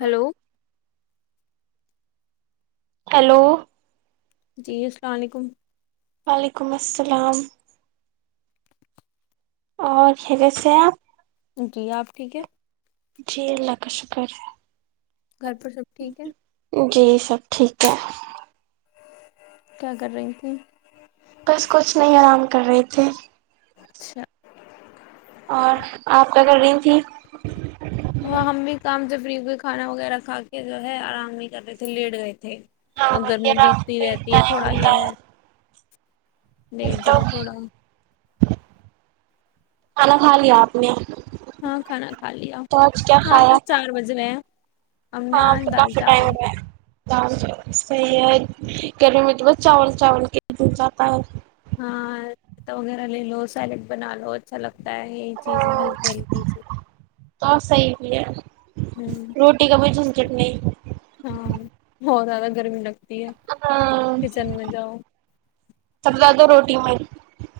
hello hello جی السلام علیکم و علیکم السلام اور خیریت سے ہے آپ جی آپ ٹھیک ہے جی اللہ شکر ہے گھر پر سب ٹھیک ہے جی سب ٹھیک ہاں کیا کررہی تھی بس کچھ نہیں آرام کر رہے تھے اچھا اور آپ کیا کر رہی تھی وہ ہم بھی کام سے فری ہوئے کھانا وغیرہ کھا کے جو ہے آرام بھی کرتے تھے لیٹ گئے تھے ہاں اب گرمی رام بیتتی پہ رہتی ہے ٹائم تھوڑا یہ بتایا ہے لیٹ تو جاؤ تھوڑا کھانا کھا لیا آپ نے ہاں کھانا کھا لیا تو آج کیا ہاں آپ تو کھایا چار بج گئے ہیں ہم نے ہاں تو آج دال کافی ٹائم چاول رہ ہے صحیح ہے گھر مطلبہ چاول چاول کے دل جاتا ہے ہاں وغیرہ لے لو سیلڈ بنا لو اچھا لگتا یہ چیز ہلکی ہلکی تو صحیح بھی ہے ہوں روٹی کا بھی چٹنی ہاں بہت زیادہ گرمی لگ ہاں سب ا [unintelligible]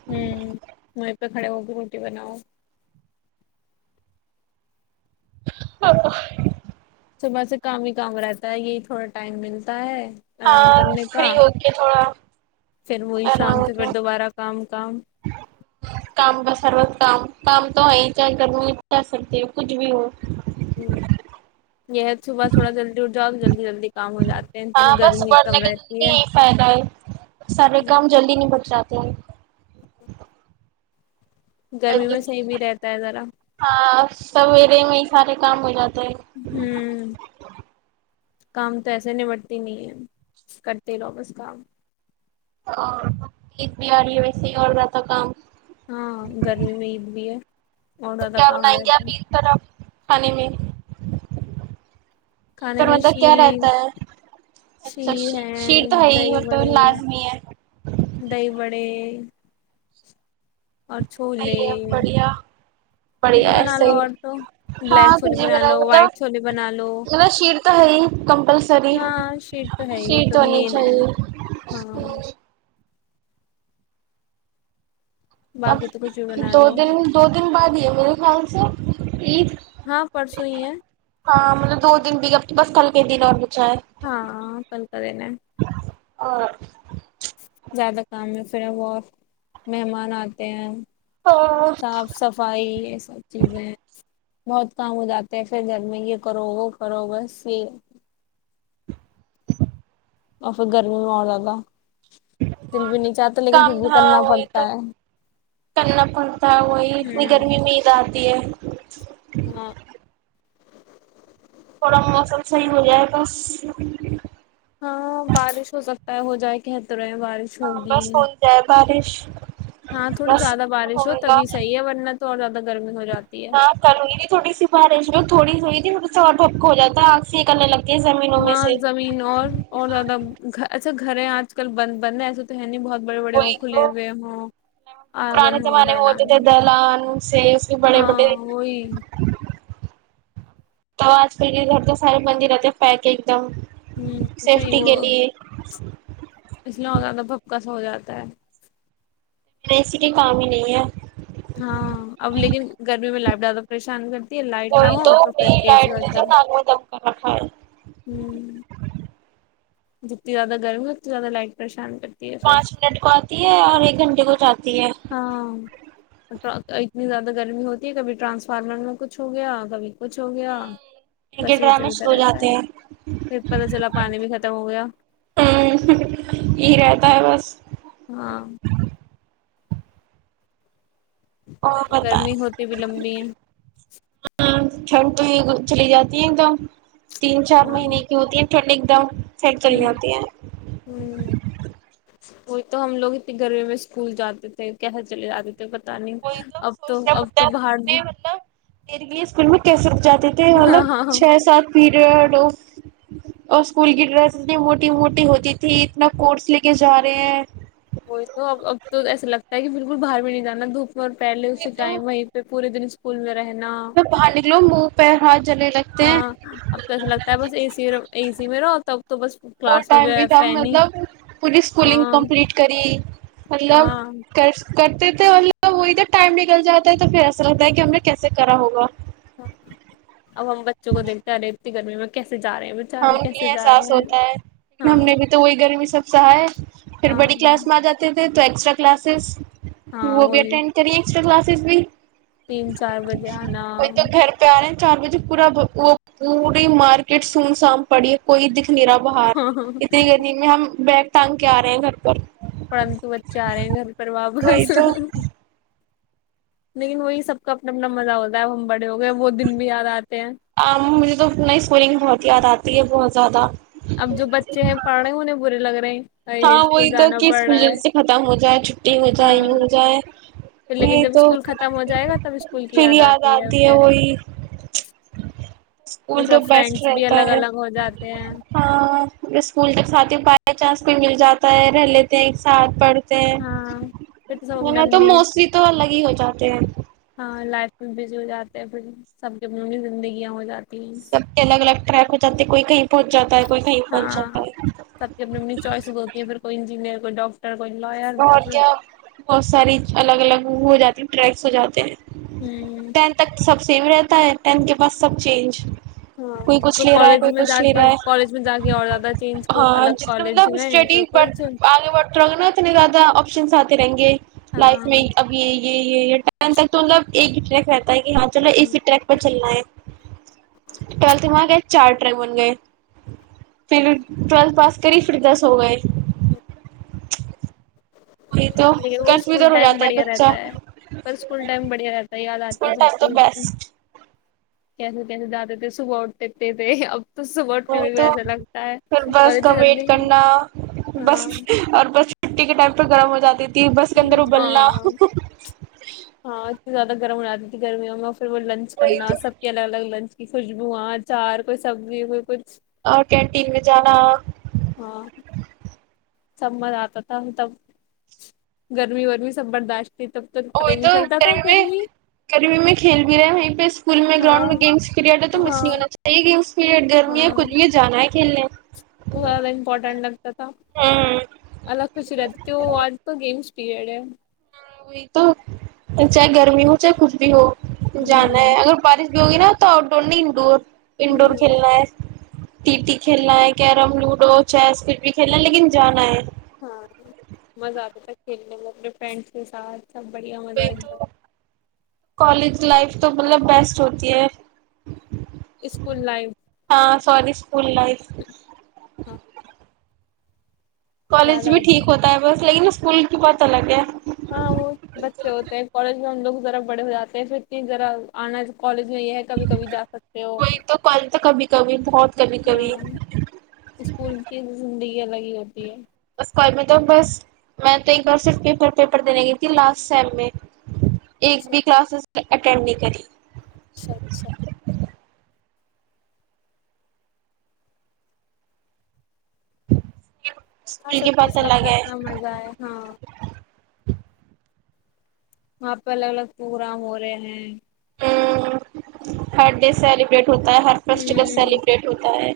ہمم وہیں پہ کھڑے ہو بھی روٹی بناؤ ہاں صبح سے کام ہی کام رہتا ہے یہی تھوڑا ٹائم ملتا ہے آرام ہاں کرنے کا فری ہو کے تھوڑا پھر وہی آرام شام سے پھر ہوتا دوبارہ کام کام کام کا سروت کام کام تو ہے ہی چاہے گم جا سکتی ہو کچھ بھی ہو یہ صبح تھوڑا جلدی اٹھ جاؤ جلدی جلدی کام ہو جاتے ہاں ہیں بس گرمی بڑھنے کم کا رہتی زندگی ہے یہی فائدہ ہے ت [unintelligible] گرمی میں صحیح بھی رہتا ہے ذرا ہاں سویرے میں سارے کام ہو جاتا ہوں کام تو ایسے نمٹتی نہیں ہے کرتے لو بس کام ایک بھی آ رہی ہے ویسے ہی اور بات کام ہاں گرمی میں عید بھی ہے اور تو زیادہ کیا کام بنائیں گے آ رہتا ہے اپیل پر اب پانی میں عید کھانے پر میں مطلب کیا شیر رہتا ہے اچھا شیر شیر ہے تو ہی دہی مطلب بڑے لازمی ہے دہی بڑے اور چھوولے صحیح ہے بڑھیا بڑھیا چولے بنا ایسے لو ہی اور تو بلیک ہاں تو چھولے جی بنا میرا لو مطلب وائٹ چھولے بنا لو مطلب شیر تو ہے ہی کمپلسری ہاں شیٹ تو ہے ہی وہ شیر تو ہونی مین ہے چاہیے ہاں اب باقی تو کچھ بھی بنا دو لو دن دو دن بعد ہی ہے میرے خیال سے ایکید ہاں پرسوں ہی ہے ہاں مطلب دو دن بھی گ بس کل کے دن اور بچا ہے ہاں فنک دین اور زیادہ کام میں پھر بہت مہمان آتے ہیں تو صاف صفائی یہ سب چیزیں بہت کام ہو جاتے ہیں پھر گھر میں یہ کرو گ وہ کرو گا پھر اور پھر گرمی میں بہت زیادہ دل بھی نہیں چاہتا لیکن کام پھر بھی نہا کرنا ہوئی تو پڑتا ہے کرنا پن تھا ہوئی ہوں گرمی میں رہا پ ہاں تھوڑا موسم صحیح ہو جائے بس ہاں بارش ہو سکتی ہو جائے کہ ہاں بس ہو جائے بارش ہاں تھوڑی بس زیادہ بارش ہو ہوگا تبھی صحیح ہے ورنہ تو اور زیادہ گرمی ہو جاتی ہے ہاں کل ہوئی تھی تھوڑی سی بارش جو تھوڑی س ہوئی تھی م پپک ہو جات ہے آگ سے یہ کرنے لگتا ہاں زمین اور اور زیادہ ای گھریں آج کل بند بند ہے ایسا تو ہے نہیں بہت بڑے بڑے ہو وہی کھلے تو ہوئے ہوں آنگن ہو دالال ہو سیف بھی بڑے بڑے تو آج کل کے ادھر کا سارے مندر آتے پیک ایک دم ہوں صحیح سیفٹی وہ کے لیے اس لیے ہو زیادہ پھپکس ہو جاتا ہے ل اسسی کے کام ہی نہیں ہے ہاں اب لیکن گرمی میں لائٹ زیادہ پریشان کرتی ہے لائٹ نہ کوئی ہو تو بھی پھر اے سی لائٹ و نے تو ناک میں دم کر رکھا ہے ہ جتنی زیاد گرمی اتتی زیاد لائگ پ شان پانچ منٹ کو آتی ہے اور ایک گھنٹے کو جاتی ہے ہاں اتنی زیادہ گرمی ہوتی ہے کبھی ٹرانسفارمر میں کچھ ہو گیا کبھی کچھ ہو گیا ان کے بس یہی ڈرامے چلتا شروع ہو رہتا جاتے ہے ہیں پھر پتا چلا پانی بھی ختم ہو گیا ہمم یہی رہتا ہے بس ہاں وہ بت گرمی ہوتی بھی لمبی ہے چھنٹو ہی چلی جاتی ہیں ایک دم تین چار ہاں مہینے کی ہوتی ہیں ھنڈ ایک دم سیک چلی ہوں ہوتی ہیں وہ تو ہم لوگ اتنی گرمی میں اسکول جاتے تھے کیسے چلے جاتے تھے پتا نہیں وہی تو اب سوچنا اب پڑتا تو باہر اتنے بھی مطلب میرے لیے اسکول میں کیسے رک جاتے تھے مطلب ہاں ہاں ہاں چھ سات پیریڈ اور اسکول کی ڈریس اتنی موٹی موٹی ہوتی تھی اتنا کورس لے کے جا رہے ہیں وہی تو اب تو ایسا لگتا ہے کہ بالکل باہر بھی نہیں جانا دھوپ اور پہلے اسی تو ٹائم وہیں پہ پورے دن اسکول میں رہ باہر نکلو منہ پہ ہاں ہاں اب تو ایسا لگتا ہے بس اے سی اے سی میں رہو تب تو بس وہ کلاس میں ٹائم جو بھی ہے ٹائم فین ہی مطلب پوری اسکولنگ ہاں کمپلیٹ کری مطلب ہاں کر کرتے تھے وہ ادھر ٹائم نکل جاتا ہے تو پھر ایسا لگتا ہے کہ ہم نے کیسے کرا ہوگا اب ہم بچوں کو دیکھتے ہیں ارے گرمی میں جا رہے ہیں ہاں بچارے ان کے کیسے لیے جا احساس رہے ہیں ہوتا ہے لیکن ہاں ہم نے بھی تو وہی گرمی سب سہائے پھر بڑی کلاس ہاں میں آ جاتے ہیں تو ایکسٹرا کلاسز ہاں وہ بھی وہی اٹینڈ کری ایکسٹرا کلاس صفی تین چار بجے آنا گھر پہ آ رہے ہیں چار بجے پورا وہ پوری مارکیٹ سے سن سام پڑی ہے کوئی دکھ را ہاں بہارت ہم بیک ٹانگ کے آ رہے ہیں گھر پر پرنتو بچے آ رہے ہیں گھر پر وہی واپس تو لیکن وہی سب کا اپنا اپنا مزہ ہوتا ہے اب ہم بڑے ہو گئے وہ دن بھی یاد آتے ہیں مجھے تو نئی اسورنگ بہت یاد آتی تی ہے بہت زیادہ اب جو بچے ہیں پڑھے ہونے برے لگ رہے ہیں ارے ہاں وہی اسکول تو جانا کہ پڑ اسکول ج رہا ہے سے ختم ہو جائے چھٹی ہو جائے یہ ہاں ہو جائے یہ تو سب اسکول کی یاد آتی ہے پھر اسکول پھر تو سب بیسٹ فرینڈس بھی رہتا الگ ہے الگ ہو جاتے ہیں اسکول ج ساتھی پائے چاس پہ مل جاتا ہے رہ لیتے ہیں ایک ساتھ بڑھ ہاں پھر تو سب اپنے ا تو اپنی موسی تو الگ ہی ہو جاتے ہیں ہاں لائف میں بزی ہو جاتے ہیں پھر سب کےنی زندگیاں ہو جاتی ہیں سب کے الگ الگ ٹریک ہو جاتے ہے کوئی کہیں پہنچ جاتا ہے کوئی کہیں پہنچ جاتا ہاں سب کی اپنی اپنی ہے چوائسیز ہوتی ہیں پھر کوئی انجینئر ڈاکٹر کوئی لائر تو اور پھر کیا بہت ساری الگ الگ ہو جاتی ٹریک سے ہو جاتے ہیں ہوں ٹین تک سب سے سیو رہتا ہے ٹین کے پاس سب چینج ہاں کچھ کوئی لے رہا ہے کالج میں کچھ جا لے کے رہا ہے کالج میں جا کے اور زیادہ چینج کو ہاں الگ جتنا کالج مطلب میں کوئی اسٹڈی بڑ کچھ آگے بڑھتے رہو گے نا اتنے زیادہ آپشنس آتے رہیں گے لائف ہاں میں اب یہ یہ یہ ر تک تو مطلب ایک کہ ہاں چلو اسی ٹریک پر چلنا ہے ٹویلتھ میں آ گئے چار ٹرک بن گئے پھر ٹویلتھ پاس کری پھر دس ہو گئے ہ وہی تو نہیں وہ اسکول کنفیوزن ہو ٹائم جاتا ہے بڑھیا بچہ رہتا ہے پر اسکول ٹائم بڑھیا رہتا ہے یاد آتی ہے پ ٹائم تو اسکول بیسٹ کیسے کیسے جاتے تھے صبح اٹھتےکتے تھے اب تو صبح وہ اٹھنے میں بھی تو ایسا لگتا ہے پھر اور بس کا اتنی ویٹ جلدی کرنا بس ہاں اور بس مھٹی کے ٹائمہ گرم ہو جات تے ت بس گندر ابلنا ہاں ہاں اتنی زیادہ گرم ہو جی تھی گرمی میں پھر وہ لنچ وہی کرنا تو سب کی الگ الگ لنچ خوشبو اچار کوئی سبزی کوئی کچھ اور کینٹین میں جانا ہاں سب مزہ آتا تھا تب گرمی ورمی سب برداشت تھی تب پتہ وہی ہی تو نہیں چلتا تھا کرب میں گرمی کربی میں کھیل بھی رہا وہیں پہ اسکول میں گراؤنڈ میں ہاں گیمس کرڈ تو ہاں مس نہیں ہونا چاہیے گیمس پی گرمییاں کچھ بھی جانا ہے ک لے بہت زیادہ امپورٹینٹ لگتا تھا ہوں الگ خوشی رہتی تھی وہ آج تو گیمس پیڑ وہی تو چاہے گرمی ہو چاہے کچھ بھی ہو جانا ہے ہمم اگر بارش گی نا تو آؤٹ ڈور نہیں انڈور انڈورور ہمم کھیلنا ہے ٹی ٹی کھیلنا ہے کیرم لوڈو چیس کچھ بھی کھیلنا ہے لیکن جانا ہے ہاں مزہ آتا تھا کھیلنے میں اپنے فرینڈس کے ساتھ سب بڑھیا مزہ ایک تو بار کالج لائف تو مطلب بیسٹ ہوتی ہے اسکول لائف ہاں ساری اسکول لائف ہاں یاد کالج بھی آتی ٹھیک ہوتا ہے بس لیکن اس فل کی پت لگے ہاں وہ بچے ہوتے ہیں کالج میں ہم لوگ ذرا بڑے ہو جے ہیں پھر کہذرا آنا کالج ہے کبھی کبھی جا سکتے ہو وہی تو کالج تو کبھی کبھی بہت کبھی کبھی ہاں اسکول کی زڈی لگی ہوتی ہے اس کال میں تو بس میں تو ایک بار صرف پیپر پیپر دینے گئی تھی لاسٹ سیم میں ایک اچھا بھی کلاسز اٹینڈ نہیں کری اچھا اچھا ج ہ سکتی اس کا اپنا اپنا مزہ ہےئے ہاں وہاں پہ الگ الگ پروگرام ہو رہے ہیں ہ بر ڈے سیلیبریٹ ہوتا ہے ہر فیسٹیول ہوں سیلیبریٹ ہوتا ہے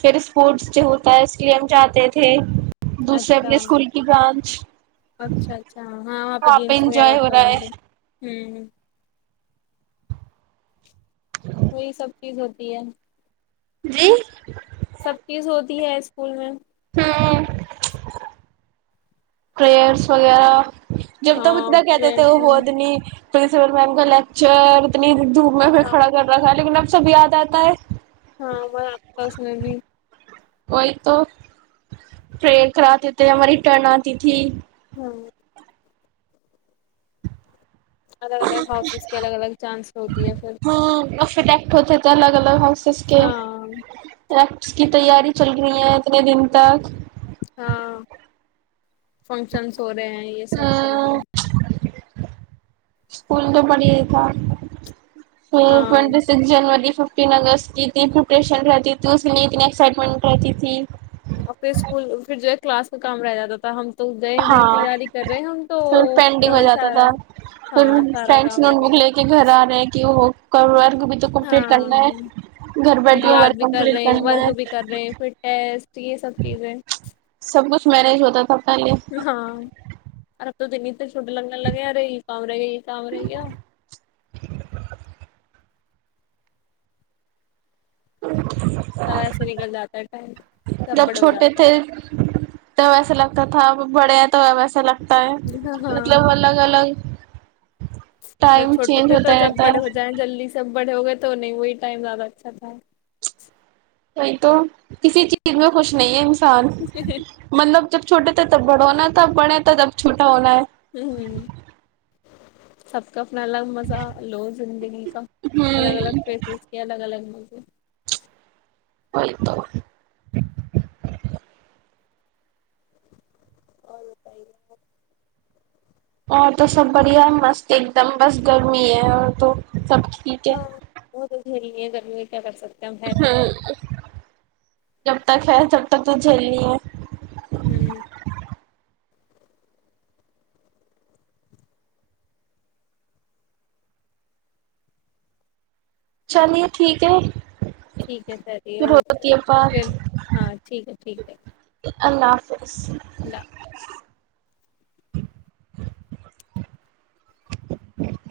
پھر اسپورٹس ڈے ہوتا ہے اس لیے ہم جاتے تھے دوسرے اچھا اپنے اسکول کی برانچ اچھا اچھا ہاں وہاں پہ گیمس وغیرہ انجوائے ہو ہوتا رہا ہوںے ہے ہ ہ وہی سب چیز ہوتی ہے جی سب چیز ہوتی ہے اسکول میں تین پریئرس وغیرہ جب ہاں تبتنا کہتے تھے وہ فرینڈس میں ہوود نہیں تو س میم کا لیکچر نہیں د میں پ ہاں کھڑ کر رہا ہے لیکن اب سب یاد آتا ہے ہاں وہ آس پاس میں بھی وہی تو پریر کراتے تھے ہماری ٹرن آتی تھی ہاں الگ الگ ہاؤسز کے الگ الگ چانس ہوتی ہے پھر یکٹ ہو الگ الگاؤ ہاں رٹس کی تیاری چل رہی ہیں اتنے دن تک ہاں فنکشن سو رہے ہیں یہ سب چز ہاں ہیں اسکول تو پڑھیے تھا ہاں ٹوینٹی سکس جنوری ففٹین اگست کی اتنی پرپریشن رہتی تھی اس لیے اتنی ایکسائٹمنٹ رہتی تھی آ اسکول پھر ج کلاس میں کام رہ جاتا تھا ہم تو گئے بھائی ہاں تیاری کر رہے ہیں ہم تو پھر پینڈنگ ہو ہمارا جاتا سارا تھا پھر ہاں سارا فرینڈس کام نوٹ رہے بک گا لے کے گھر آ رہے ہیں کہ وہ کر ہاں پھر بیٹھے یاد ورک بھی کر کمپلیٹ رہے کرنا ہے ورک بھی کر رہے ہیں فھرس یہ سب چیزیں میرج ہوتا تھا پہلے ہاں تو ت شوٹ لگنے لگے ری کام رہے گ یہ کام رہے گیا اچ سب ایسے نکل جاتا ہے ٹائم سب جب بڑے ہو چھوٹے جاتے ہیں تھے تو ایسا لگتا تھا تھا بڑیا تو ویسے الگ تا ہے ہاں مطلب الگ الگ جب ٹائم چھوٹے چینج تھے تو ہوتا جب رہتا ہے بڑے ہو جائیں جلدی سب بڑے ہو گئے تو نہیں وہی ٹائم زیادہ اچھا تھا نہیں تو کسی چیز میں خوش نہیں ہے انسان مطلب جب چھوٹے تھے تب بڑ ہونا تھا بڑے تھا تب چھوٹا ہونا ہے ہ سف کا اپنا الگ مزہ لو زندگی کا الگ الگ ہوں فیس کے الگ الگ ہکی ولیکم ب اور بتائیے اور تو سب بڑھیا مست ایک دم بس گرمی ہے اور تو سب ٹھیک ہے ہاں نہیں ہے گمی میں کیا کر ستے ہاں جب تک ہے تب تک تو جھیلنی ہے ہوں چلیے ٹھیک ہے ٹھیک ہے سر یہ پھر اوکے ہوتی ہے پھر بات ہاں ٹھیک ہے ٹھیک ہے اللہ حفظ اللہ بس [unintelligible]